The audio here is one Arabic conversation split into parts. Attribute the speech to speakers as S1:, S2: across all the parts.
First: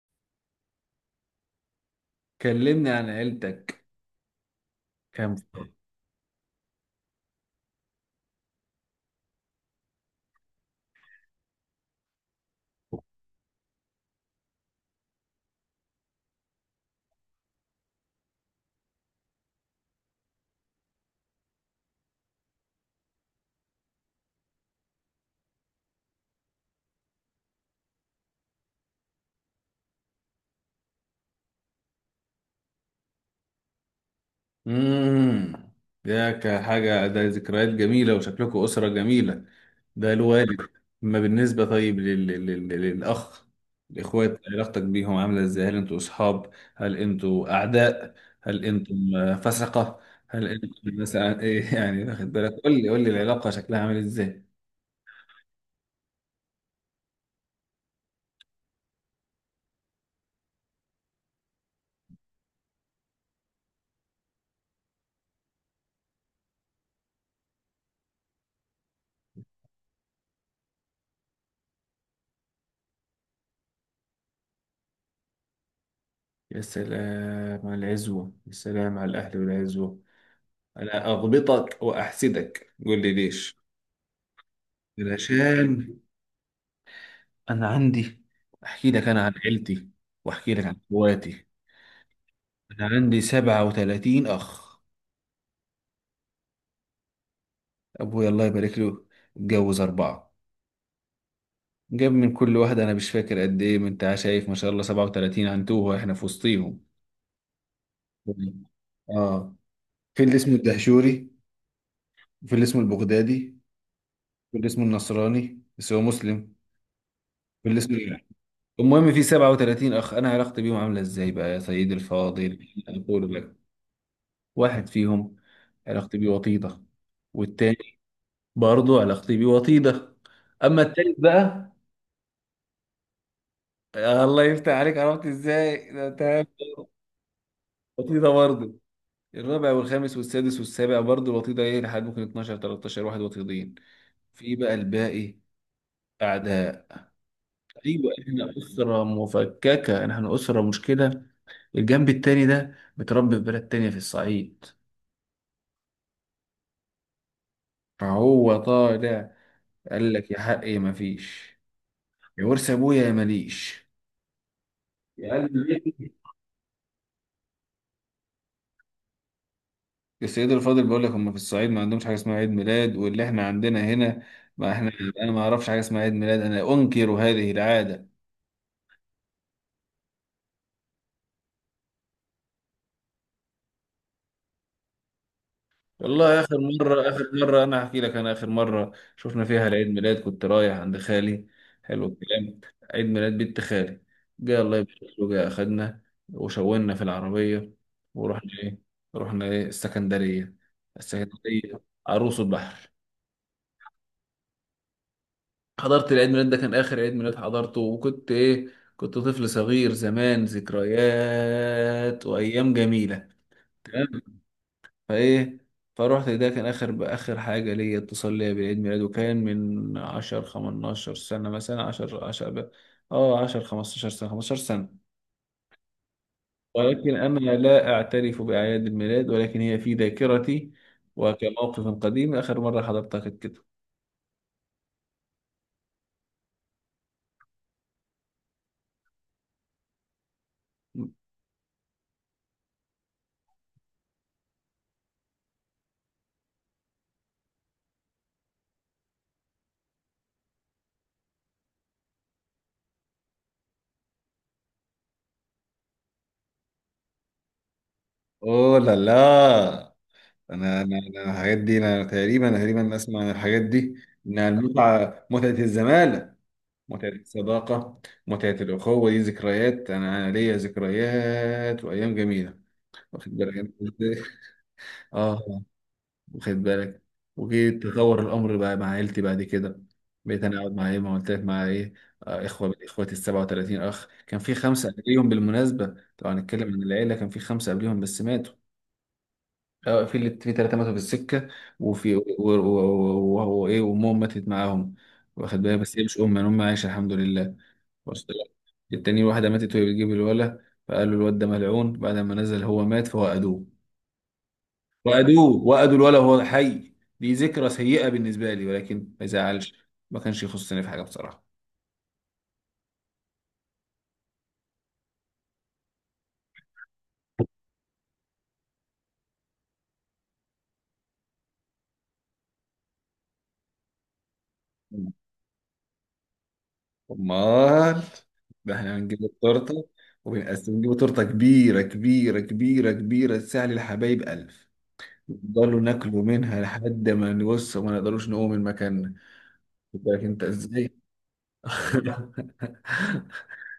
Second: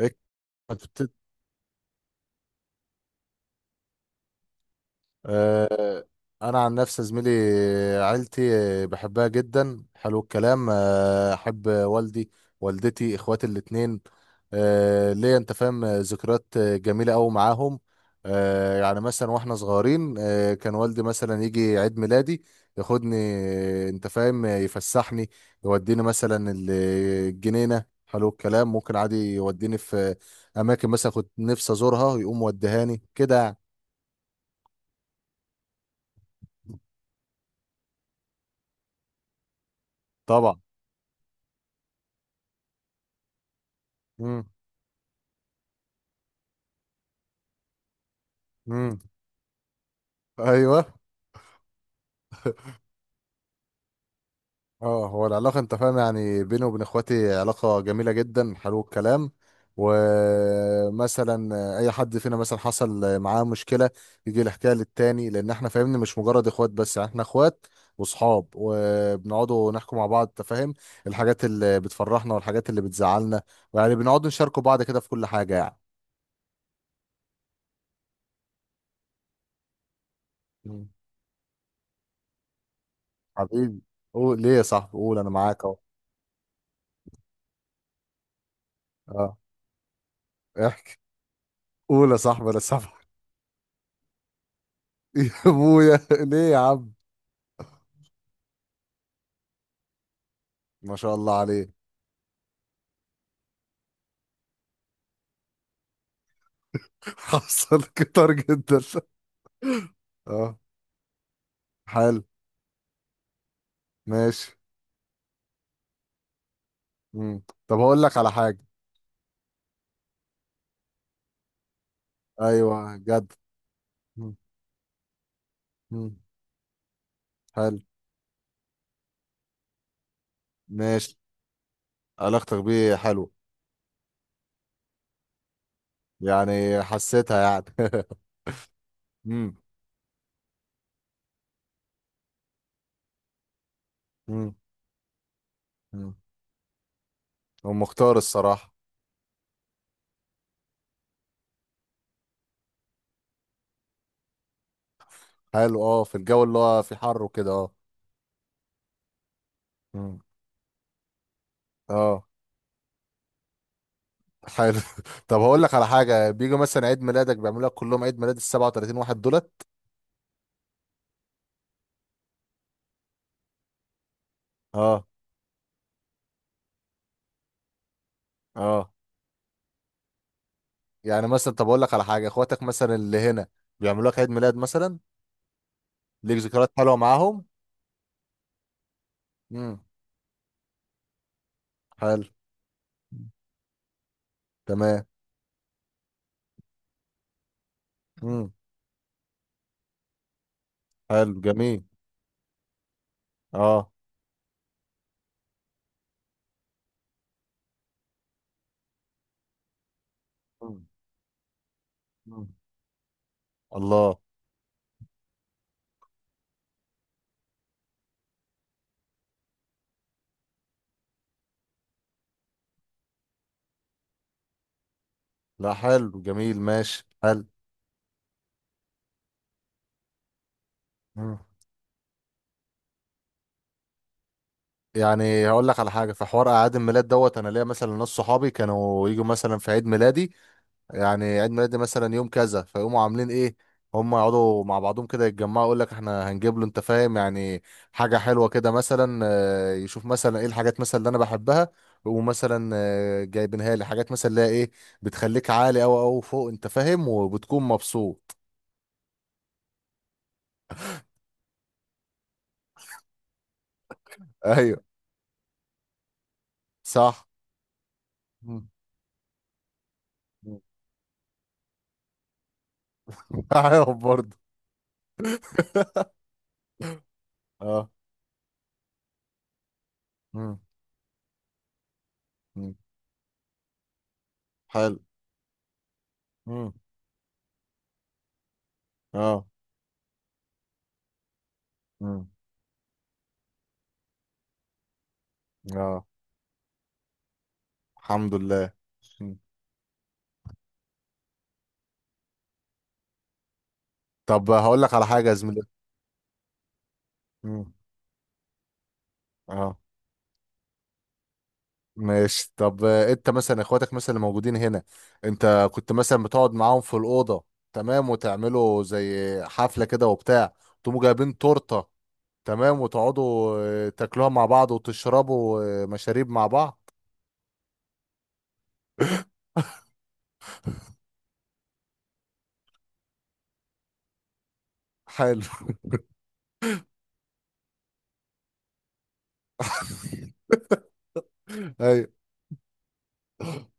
S1: إيه، كانت.
S2: كلمني عن عيلتك، كام فرد؟
S1: آه، انا عن نفسي زميلي عيلتي. بحبها جدا، حلو الكلام. احب والدي، والدتي، اخواتي الاتنين. ليا، انت فاهم، ذكريات جميله قوي معاهم. يعني مثلا واحنا صغيرين كان والدي مثلا يجي عيد ميلادي ياخدني، انت فاهم، يفسحني، يوديني مثلا الجنينه، حلو الكلام، ممكن عادي يوديني في اماكن مثلا كنت نفسي ازورها، يقوم وديهاني كده يعني.
S2: امم، ده كحاجة، ده ذكريات جميلة وشكلكم أسرة جميلة. ده الوالد.
S1: طبعا.
S2: أما بالنسبة طيب للأخ الإخوات،
S1: امم.
S2: علاقتك بيهم عاملة إزاي؟ هل أنتوا أصحاب؟ هل أنتوا أعداء؟ هل
S1: امم.
S2: أنتم فسقة؟ هل أنتم
S1: ايوه.
S2: مثلا إيه يعني، واخد بالك؟ قول لي العلاقة شكلها عامل إزاي.
S1: اه، هو العلاقه، انت فاهم، يعني بيني وبين اخواتي علاقه جميله جدا، حلو الكلام. ومثلا اي حد فينا مثلا حصل معاه مشكله يجي يحكيها للتاني، لان احنا فاهمني مش مجرد اخوات بس، يعني احنا اخوات واصحاب، وبنقعدوا نحكوا مع بعض، انت فاهم، الحاجات اللي بتفرحنا والحاجات اللي بتزعلنا، ويعني بنقعد نشاركوا بعض كده في كل حاجه يعني.
S2: يا سلام على العزوة، يا سلام على الأهل والعزوة.
S1: مم.
S2: أنا أغبطك وأحسدك، قول لي ليش.
S1: حبيبي، قول ليه يا صاحبي. قول انا معاك اهو.
S2: علشان أنا عندي، أحكي لك أنا عن
S1: اه.
S2: عيلتي وأحكي لك عن
S1: احكي،
S2: إخواتي.
S1: قول يا صاحبي، انا
S2: أنا
S1: صاحبي.
S2: عندي 37 أخ.
S1: يا ابويا، ليه يا عم؟
S2: أبوي الله يبارك له اتجوز أربعة،
S1: ما شاء الله عليه.
S2: جاب من كل واحدة أنا مش فاكر قد إيه، ما أنت شايف، ما شاء الله 37 عنتوه إحنا في وسطيهم.
S1: حصل كتر جدا.
S2: آه، في اللي اسمه
S1: اه.
S2: الدهشوري،
S1: حلو.
S2: في اللي اسمه البغدادي،
S1: ماشي.
S2: في اللي اسمه النصراني بس هو مسلم،
S1: مم.
S2: في اللي
S1: طب
S2: اسمه،
S1: هقول لك على حاجة.
S2: المهم في 37 اخ. انا علاقتي بيهم عامله ازاي بقى يا سيدي الفاضل؟
S1: ايوه جد.
S2: اقول لك.
S1: مم.
S2: واحد فيهم
S1: مم.
S2: علاقتي بيه وطيده،
S1: حلو.
S2: والتاني برضه علاقتي بيه وطيده، اما التالت
S1: ماشي.
S2: بقى،
S1: علاقتك بيه حلوة.
S2: الله يفتح عليك، عرفت ازاي؟ ده تمام،
S1: يعني حسيتها يعني.
S2: وطيده برضه.
S1: مم.
S2: الرابع والخامس والسادس والسابع برضه الوطيده، ايه لحد ممكن 12 13 واحد وطيدين.
S1: مم.
S2: في بقى الباقي
S1: مم.
S2: اعداء.
S1: هو
S2: ايوه،
S1: مختار
S2: احنا
S1: الصراحة.
S2: اسره مفككه، احنا اسره مشكله. الجنب التاني ده متربي في بلد تانية في الصعيد،
S1: حلو، اه، في الجو اللي هو في حر وكده، اه.
S2: فهو طالع قال
S1: مم.
S2: لك يا حقي مفيش،
S1: اه.
S2: يا ورث ابويا يا ماليش.
S1: حلو.
S2: يا
S1: طب
S2: قلب
S1: هقول لك على
S2: بيتي،
S1: حاجة، بيجوا مثلا عيد ميلادك بيعملوا لك كلهم عيد ميلاد ال 37 واحد دولت؟
S2: السيد الفاضل بيقول لك هم في الصعيد ما عندهمش حاجه اسمها عيد ميلاد واللي احنا عندنا هنا. ما احنا،
S1: اه.
S2: انا ما اعرفش حاجه اسمها عيد ميلاد، انا انكر هذه العاده.
S1: اه يعني مثلا، طب اقول لك على حاجه، اخواتك مثلا اللي هنا بيعملوا لك عيد ميلاد مثلا؟ ليك
S2: والله آخر
S1: ذكريات حلوه
S2: مرة، آخر
S1: معاهم.
S2: مرة أنا هحكي لك، أنا آخر مرة شفنا فيها
S1: امم.
S2: العيد ميلاد كنت رايح عند خالي. حلو
S1: حلو.
S2: الكلام، عيد ميلاد بنت خالي. جه الله يبارك
S1: تمام.
S2: له، جه أخدنا، وشونا في العربية ورحنا
S1: امم.
S2: إيه، رحنا إيه، السكندرية،
S1: حلو
S2: السكندرية،
S1: جميل.
S2: عروس البحر.
S1: اه.
S2: حضرت العيد ميلاد، ده كان آخر عيد ميلاد حضرته، وكنت إيه، كنت طفل صغير زمان،
S1: مم.
S2: ذكريات
S1: مم.
S2: وأيام جميلة.
S1: الله.
S2: تمام. فايه، فروحت، ده كان اخر اخر حاجه ليا، اتصال ليا بالعيد ميلاد، وكان من 10 15 سنه، مثلا 10 10 15 سنه، 15 سنه.
S1: لا، حلو جميل، ماشي،
S2: ولكن انا
S1: حلو.
S2: لا اعترف باعياد الميلاد، ولكن هي في ذاكرتي
S1: مم.
S2: وكموقف قديم، اخر مره حضرتها كانت كده.
S1: يعني هقول لك على حاجه، في حوار اعياد الميلاد دوت، انا ليا مثلا ناس صحابي كانوا يجوا مثلا في عيد ميلادي، يعني عيد ميلادي مثلا يوم كذا، فيقوموا عاملين ايه؟ هم يقعدوا مع بعضهم كده يتجمعوا، يقول لك احنا هنجيب له، انت فاهم، يعني حاجه حلوه كده، مثلا يشوف مثلا ايه الحاجات مثلا اللي انا بحبها. ومثلا جايبينها لي حاجات مثلا اللي هي ايه بتخليك عالي او فوق، انت فاهم، وبتكون مبسوط.
S2: اوه لا لا، انا الحاجات دي انا تقريبا اسمع عن الحاجات دي، انها
S1: ايوه.
S2: المتعه، متعه الزمالة، متعة
S1: صح.
S2: الصداقة، متعة
S1: مم.
S2: الأخوة. دي ذكريات، أنا ليا
S1: مم.
S2: ذكريات وأيام جميلة، واخد بالك أنت
S1: عارف
S2: إزاي؟
S1: برضه.
S2: آه، واخد بالك. وجيت
S1: اه.
S2: تطور الأمر بقى مع عيلتي بعد كده، بقيت
S1: مم.
S2: أنا أقعد مع إيه، ما قلت لك، مع إيه، إخوة من
S1: مم.
S2: إخواتي ال 37 أخ. كان في خمسة
S1: حلو.
S2: قبليهم بالمناسبة، طبعا
S1: مم.
S2: هنتكلم عن العيلة، كان في خمسة قبليهم بس ماتوا.
S1: اه.
S2: اه، في اللي، في ثلاثة ماتوا في السكة، وفي
S1: مم.
S2: وهو ايه، وامهم ماتت معاهم. واخد بالك، بس هي
S1: اه.
S2: مش امه، يعني امها عايشة الحمد لله. وصلت
S1: الحمد
S2: لك؟
S1: لله.
S2: التانية،
S1: مم.
S2: واحدة ماتت وهي بتجيب الولا، فقالوا الواد ده ملعون، بعد ما نزل هو مات فوأدوه.
S1: طب هقول لك على حاجه يا زميلي.
S2: وأدوه، وأدوا الولا وهو حي. دي ذكرى سيئة بالنسبة لي، ولكن ما يزعلش،
S1: اه.
S2: ما كانش يخصني في حاجة بصراحة.
S1: ماشي. طب انت مثلا اخواتك مثلا اللي موجودين هنا، انت كنت مثلا بتقعد معاهم في الأوضة، تمام، وتعملوا زي حفلة كده وبتاع، تقوموا جايبين تورتة، تمام، وتقعدوا تاكلوها مع بعض، وتشربوا مشاريب مع بعض.
S2: أمال، ده احنا هنجيب التورتة وبنقسم، نجيب تورتة كبيرة كبيرة كبيرة كبيرة، تساعد الحبايب ألف،
S1: حلو.
S2: نفضلوا ناكلوا منها لحد ما نبص وما نقدروش نقوم من مكاننا. خد بالك انت ازاي.
S1: ايوه.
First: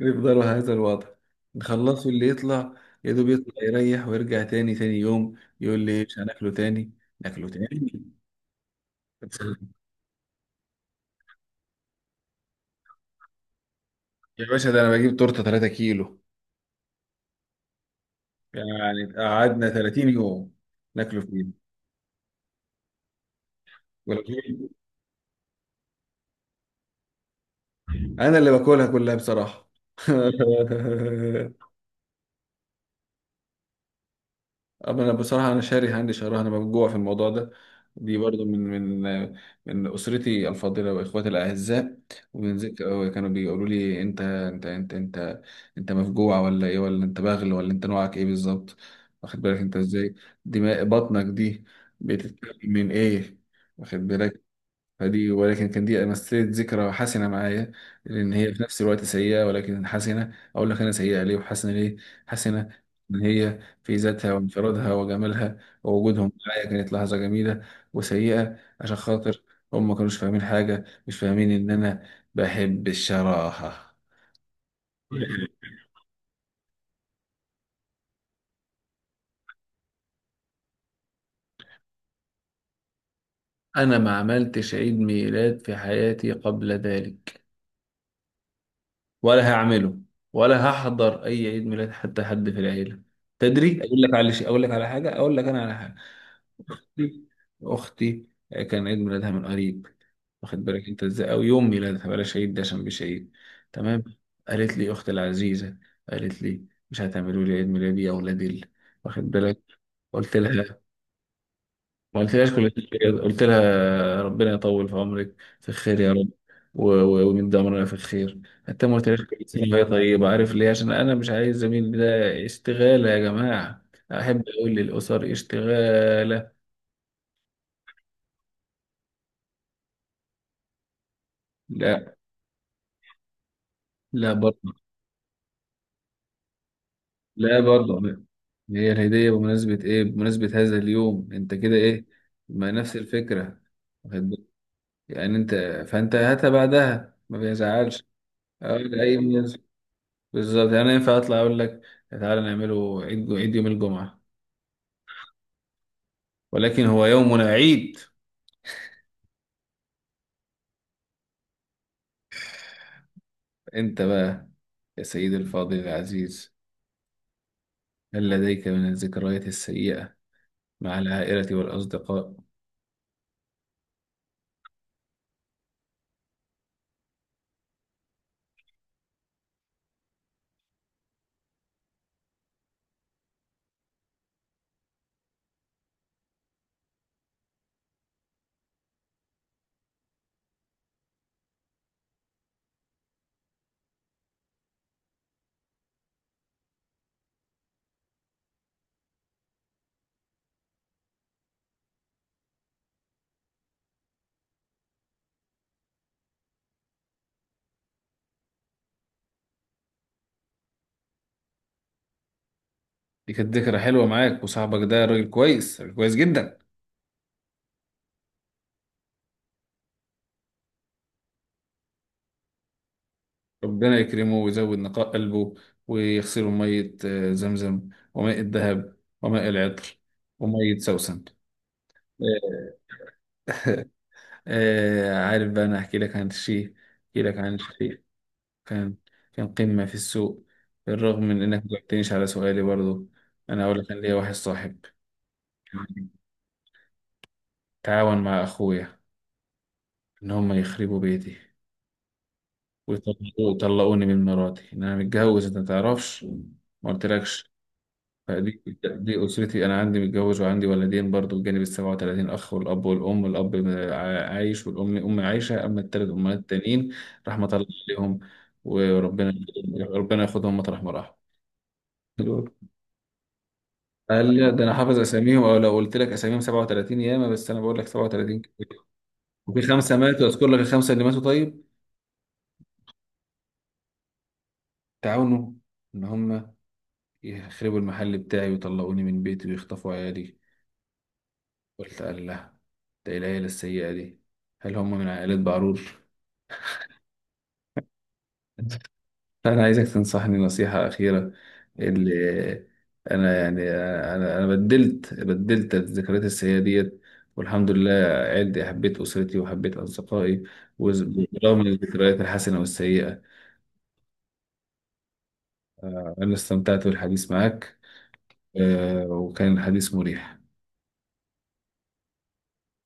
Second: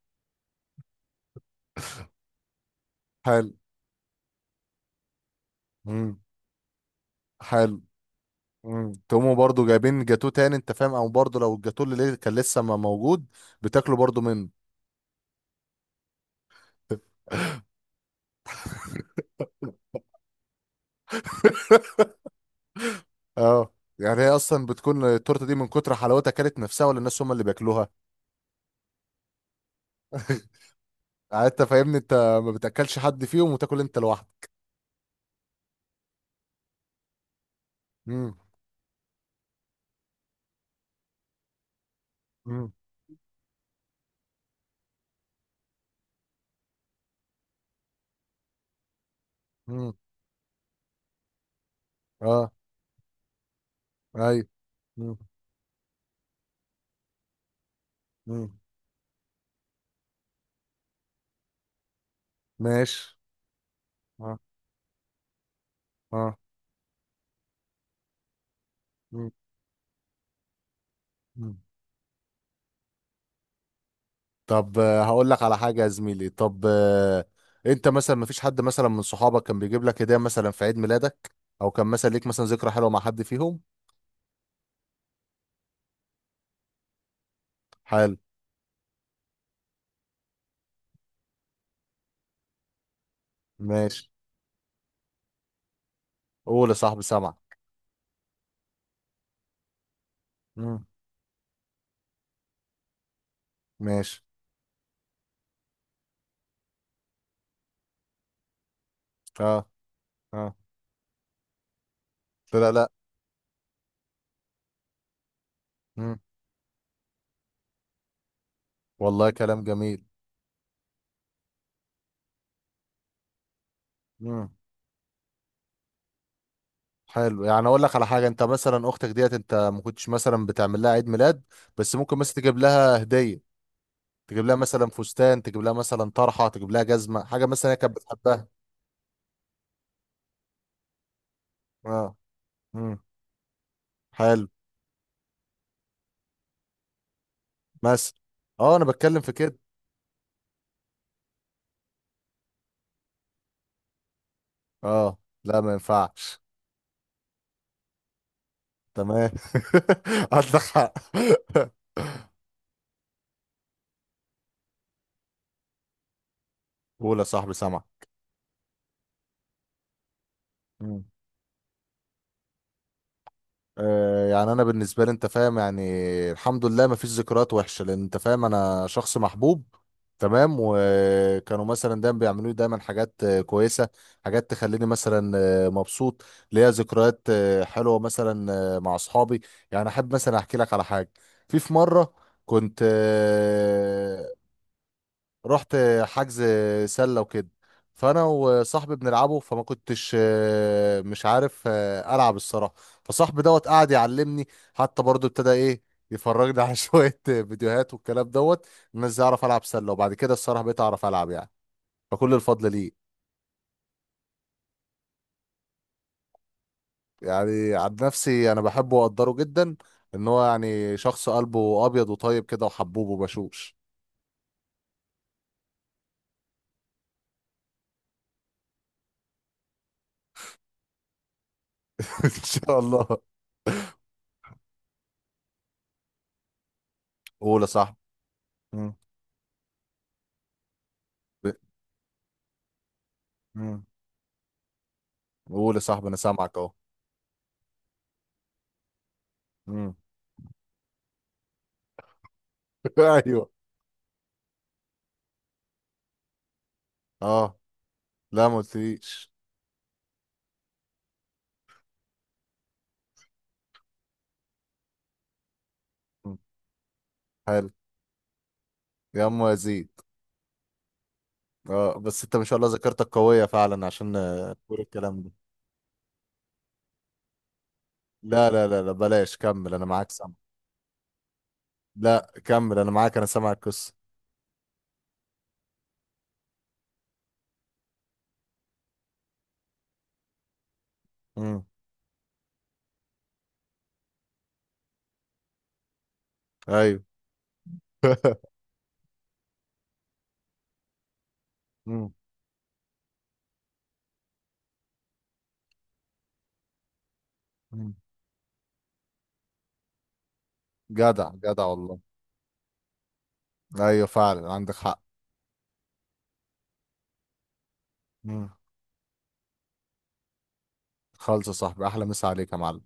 S2: يفضلوا هذا الوضع، نخلصوا اللي يطلع يا دوب
S1: حلو.
S2: يطلع يريح ويرجع تاني، تاني يوم يقول لي مش
S1: امم.
S2: هناكله تاني، ناكله تاني.
S1: حلو. امم. تقوموا برضو جايبين جاتوه تاني، انت فاهم، او برضو لو الجاتوه اللي كان لسه ما موجود، بتاكلوا برضو
S2: يا
S1: منه.
S2: باشا، ده انا بجيب تورته 3 كيلو، يعني قعدنا 30 يوم ناكله فين؟
S1: اه،
S2: ولا
S1: يعني هي اصلا
S2: كيلو؟
S1: بتكون التورته دي من كتر حلاوتها كانت نفسها، ولا الناس هم اللي بياكلوها؟
S2: انا اللي باكلها كلها بصراحه.
S1: يعني انت فاهمني، انت ما بتاكلش حد فيهم وتاكل انت لوحدك.
S2: أما أنا بصراحة، أنا شاري هاندي شهرها، أنا مفجوع في الموضوع ده. دي
S1: امم.
S2: برضو من من أسرتي الفاضلة وإخواتي الأعزاء، ومن
S1: امم.
S2: ذكر كانوا بيقولوا لي: أنت أنت أنت أنت، أنت مفجوع ولا إيه، ولا أنت باغل، ولا أنت نوعك إيه بالظبط؟ واخد بالك أنت
S1: امم.
S2: إزاي؟ دماء بطنك دي
S1: اه.
S2: بتتكلم من إيه؟ واخد
S1: ايوه.
S2: بالك.
S1: امم.
S2: فدي، ولكن كان دي مثلت ذكرى حسنة معايا، لأن هي
S1: امم.
S2: في نفس الوقت سيئة، ولكن حسنة. أقول لك أنا سيئة ليه وحسنة ليه. حسنة
S1: ماشي.
S2: إن هي في ذاتها
S1: اه.
S2: وانفرادها وجمالها، ووجودهم
S1: اه.
S2: معايا كانت لحظة جميلة. وسيئة عشان
S1: امم.
S2: خاطر هم ما كانوش فاهمين حاجة، مش فاهمين
S1: امم.
S2: إن أنا بحب الشراهة.
S1: طب هقول لك على حاجه يا زميلي. طب انت مثلا ما فيش حد مثلا من صحابك كان بيجيب لك هديه مثلا في عيد ميلادك، او كان مثلا ليك مثلا ذكرى حلوه مع حد فيهم؟
S2: أنا ما عملتش عيد ميلاد في حياتي قبل ذلك،
S1: حلو.
S2: ولا هعمله، ولا هحضر اي عيد ميلاد، حتى حد في العيله. تدري،
S1: ماشي.
S2: اقول لك انا على حاجه.
S1: قول يا صاحبي
S2: اختي
S1: سامع.
S2: اختي كان عيد ميلادها من قريب، واخد
S1: امم.
S2: بالك انت ازاي، او يوم ميلادها، بلاش عيد ده عشان مش عيد. تمام،
S1: ماشي.
S2: قالت لي اختي العزيزه، قالت لي: مش هتعملوا لي عيد ميلادي يا اولاد ال-، واخد
S1: اه.
S2: بالك. قلت
S1: اه.
S2: لها، ما قلتلهاش
S1: لا
S2: كل
S1: لا لا.
S2: شيء، قلت لها ربنا يطول في عمرك، في خير يا
S1: امم.
S2: رب، ويمد عمرنا في الخير. حتى ما قلتلهاش
S1: والله
S2: كل سنة
S1: كلام
S2: وهي
S1: جميل.
S2: طيبة. عارف ليه؟ عشان أنا مش عايز زميلي ده اشتغالة، يا جماعة أحب
S1: مم.
S2: أقول للأسر اشتغالة.
S1: حلو، يعني اقول لك على حاجه، انت مثلا اختك ديت انت ما كنتش مثلا بتعمل لها عيد ميلاد، بس
S2: لا،
S1: ممكن مثلا تجيب لها هديه،
S2: لا
S1: تجيب لها
S2: برضه،
S1: مثلا فستان، تجيب لها مثلا طرحه، تجيب لها جزمه، حاجه
S2: لا
S1: مثلا هي كانت
S2: برضه.
S1: بتحبها.
S2: هي الهدية بمناسبة إيه، بمناسبة هذا اليوم، أنت كده إيه،
S1: اه.
S2: ما نفس
S1: امم.
S2: الفكرة، واخد بالك؟
S1: حلو.
S2: يعني أنت، فأنت هاتها بعدها ما بيزعلش.
S1: مثلا. اه، انا
S2: أي
S1: بتكلم في كده.
S2: بالظبط، يعني أنا ينفع اطلع اقول لك تعالى نعمله عيد، عيد يوم الجمعة؟
S1: اه. لا، ما ينفعش.
S2: ولكن هو يومنا عيد.
S1: تمام. عندك حق.
S2: انت بقى يا سيدي الفاضل العزيز،
S1: قول يا صاحبي سامع.
S2: هل لديك من الذكريات السيئة مع العائلة والأصدقاء؟
S1: يعني انا بالنسبه لي، انت فاهم، يعني الحمد لله ما فيش ذكريات وحشه، لان انت فاهم انا شخص محبوب، تمام، وكانوا مثلا دايما بيعملوا لي دايما حاجات كويسه، حاجات تخليني مثلا مبسوط. ليا ذكريات حلوه مثلا مع اصحابي، يعني احب مثلا احكي لك على حاجه. في مره كنت رحت حجز سله وكده، فانا وصاحبي بنلعبه، فما كنتش مش عارف العب الصراحه، فصاحبي دوت قعد يعلمني، حتى برضو ابتدى ايه يفرجني على شويه فيديوهات والكلام دوت، ان ازاي اعرف العب سله، وبعد كده الصراحه بقيت اعرف العب يعني، فكل الفضل ليه.
S2: دي كانت ذكرى حلوة معاك، وصاحبك ده راجل كويس، راجل كويس جدا.
S1: يعني عن نفسي انا بحبه واقدره جدا، ان هو يعني شخص قلبه ابيض وطيب كده وحبوب وبشوش.
S2: ربنا يكرمه ويزود نقاء قلبه، ويغسله مية زمزم وماء الذهب وماء العطر ومية سوسن.
S1: ان شاء الله.
S2: عارف بقى، أنا أحكي لك عن الشيء، أحكي لك عن
S1: قول يا صاحبي.
S2: الشيء.
S1: مم.
S2: كان كان قمة في السوق، بالرغم من
S1: ب-
S2: إنك مجاوبتنيش على سؤالي برضو. أنا أقول
S1: مم.
S2: لك، أنا ليا واحد صاحب
S1: قول يا صاحبي انا سامعك
S2: تعاون مع أخويا،
S1: اهو.
S2: إن هم يخربوا بيتي
S1: ايوه.
S2: ويطلقوني من مراتي. إن أنا متجوز أنت متعرفش، ما قلتلكش.
S1: اه. لا، ما
S2: فدي
S1: قلتليش.
S2: أسرتي، أنا عندي، متجوز وعندي ولدين برضو، بجانب السبعة وتلاتين أخ والأب والأم. الأب عايش، والأم أم عايشة. أما التلات
S1: م.
S2: أمهات التانيين، رحمة الله
S1: حلو.
S2: عليهم.
S1: يا
S2: وربنا،
S1: ام يزيد.
S2: ربنا ياخدهم مطرح ما راحوا.
S1: اه، بس انت ما شاء الله ذاكرتك قوية فعلا عشان
S2: قال لي، ده انا
S1: تقول
S2: حافظ
S1: الكلام ده.
S2: اساميهم، او لو قلت لك اساميهم 37 ياما، بس انا بقول لك 37
S1: لا لا
S2: كتير،
S1: لا لا، بلاش،
S2: وفي
S1: كمل انا
S2: خمسه
S1: معاك
S2: ماتوا.
S1: سامع.
S2: اذكر لك الخمسه اللي ماتوا؟ طيب.
S1: لا، كمل انا معاك، انا سامع القصة.
S2: تعاونوا ان هم يخربوا المحل بتاعي، ويطلعوني من بيتي، ويخطفوا عيالي.
S1: امم.
S2: قلت الله، ده إيه العيله السيئه دي، هل هم من عائلات بعرور؟
S1: ايوه.
S2: فأنا عايزك تنصحني نصيحة أخيرة، اللي
S1: امم.
S2: أنا يعني، أنا بدلت الذكريات السيئة ديت. والحمد لله
S1: أمم.
S2: عيلتي، حبيت أسرتي وحبيت أصدقائي،
S1: جدع
S2: برغم
S1: جدع والله.
S2: الذكريات الحسنة والسيئة،
S1: ايوه فعلا عندك حق.
S2: أنا استمتعت بالحديث معك،
S1: امم.
S2: وكان الحديث مريح.
S1: خالص يا صاحبي، احلى مسا عليك يا معلم.